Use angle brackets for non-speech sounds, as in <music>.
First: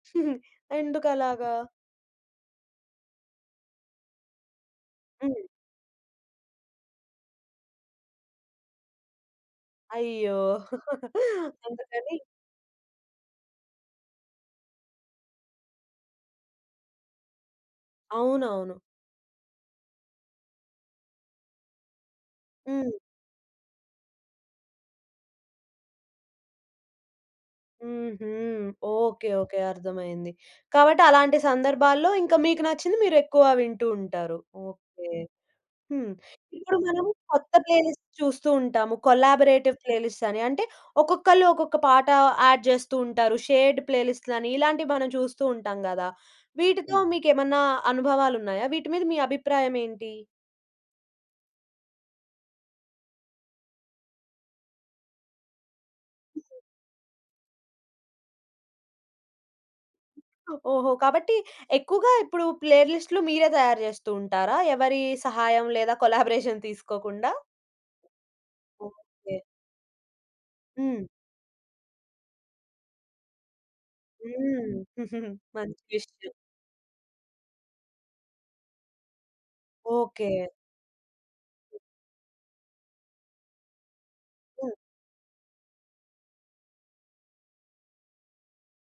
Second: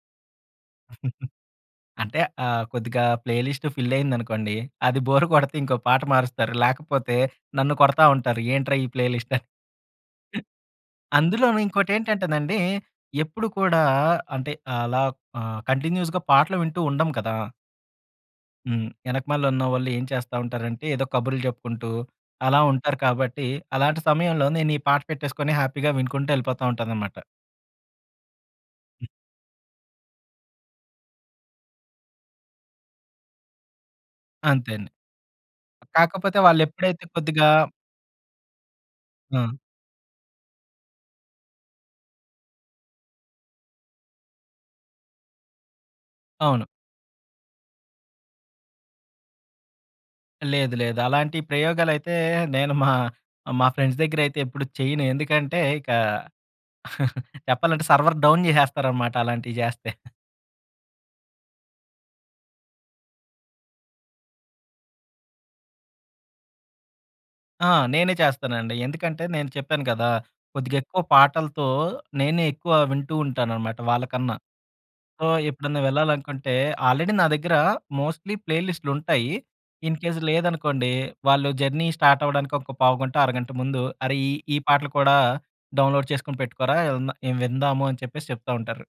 హుహు. ఎందుకలాగా? <chuckles> అంటే ఆహ్, కొద్దిగా ప్లే లిస్ట్ ఫిల్ అయిందనుకోండి. అది బోర్ హ్మ్. కొడితే ఇంకో పాట మారుస్తారు. లేకపోతే నన్ను కొడతా ఉంటారు ఏంట్రా! ఈ ప్లే లిస్ట్ అ అయ్యో! <laughs> అందులోను అందుకని ఇంకోటేంటంటేనండి ఎప్పుడు కూడా అంటే అలా ఆహ్, కంటిన్యూస్‌గా పాటలు వింటూ ఉండం కదా! అవునవును. హ్మ్. వెనకమాలున్నవాళ్ళు ఏం చేస్తా ఉంటారంటే ఏదో కబుర్లు చెప్పుకుంటూ, అలా హ్మ్. ఉంటారు కాబట్టి. అలాంటి సమయంలో నేను ఈ పాట పెట్టేసుకొని హ్యాపీగా వినుకుంటూ వెళ్ళిపోతా ఉంటాననమాట. హుహు. Okay, okay. అర్థమయింది. కాబట్టి అలాంటి సందర్భాల్లో ఇంకా మీకు నచ్చింది మీరెక్కువ వింటూ ఉంటారు. అంతే అండి. ఓకే. హ్మ్. కాకపోతే ఇప్పుడు వాళ్ళెప్పుడైతే మనం కొద్దిగా కొత్త ప్లేలిస్ట్ చూస్తూ ఉంటాము. ఆ! కొలాబరేటివ్ ప్లేలిస్ట్ అని అంటే ఒక్కొక్కళ్ళు ఒక్కొక్క పాట యాడ్ చేస్తూ ఉంటారు. షేర్డ్ ప్లేలిస్ట్‌లని ఇలాంటివి మనం చూస్తూ ఉంటాం కదా! అవును. వీటితో మీకేమన్నా అనుభవాలున్నాయా? వీటి మీద మీ అభిప్రాయం ఏంటి? లేదు లేదు. అలాంటి ప్రయోగాలైతే నేను మా, మా ఫ్రెండ్స్ దగ్గరైతే ఎప్పుడు చేయను. ఎందుకంటే ఇక <giggles> చెప్పాలంటే సర్వర్ డౌన్ చేసేస్తారన్నమాట అలాంటివి చేస్తే. <giggles> ఓహో! కాబట్టి ఎక్కువగా ఇప్పుడు ప్లే లిస్ట్‌లు మీరే తయారు చేస్తూ ఉంటారా? ఎవరి సహాయం లేదా <giggles> కొలాబరేషన్ తీసుకోకుండా? ఆ! నేనే చేస్తానండి. ఎందుకంటే, ఓకే. నేను చెప్పాను కదా! కొద్దిగా ఎక్కువ హ్మ్. పాటలతో నేనే ఎక్కువ వింటూ ఉంటాననమాట వాళ్ళకన్నా. హ్మ్. సో, <chuckles> ఎప్పుడన్నా మంచి విషయం. వెళ్ళాలనుకుంటే, ఆల్రెడీ నా దగ్గర మోస్ట్‌లీ ప్లే లిస్ట్‌లుంటాయి. In case okay. లేదనుకోండి, వాళ్ళు జర్నీ స్టార్ట్ అవ్వడానికి ఒక పావుగంటొ, అరగంట ముందు "అరె! ఈ ఈ హ్మ్. పాటలు కూడా డౌన్‌లోడ్ చేసుకొని పెట్టుకోరా ఇవి విందాము" అని చెప్పేసి చెప్తా ఉంటారు.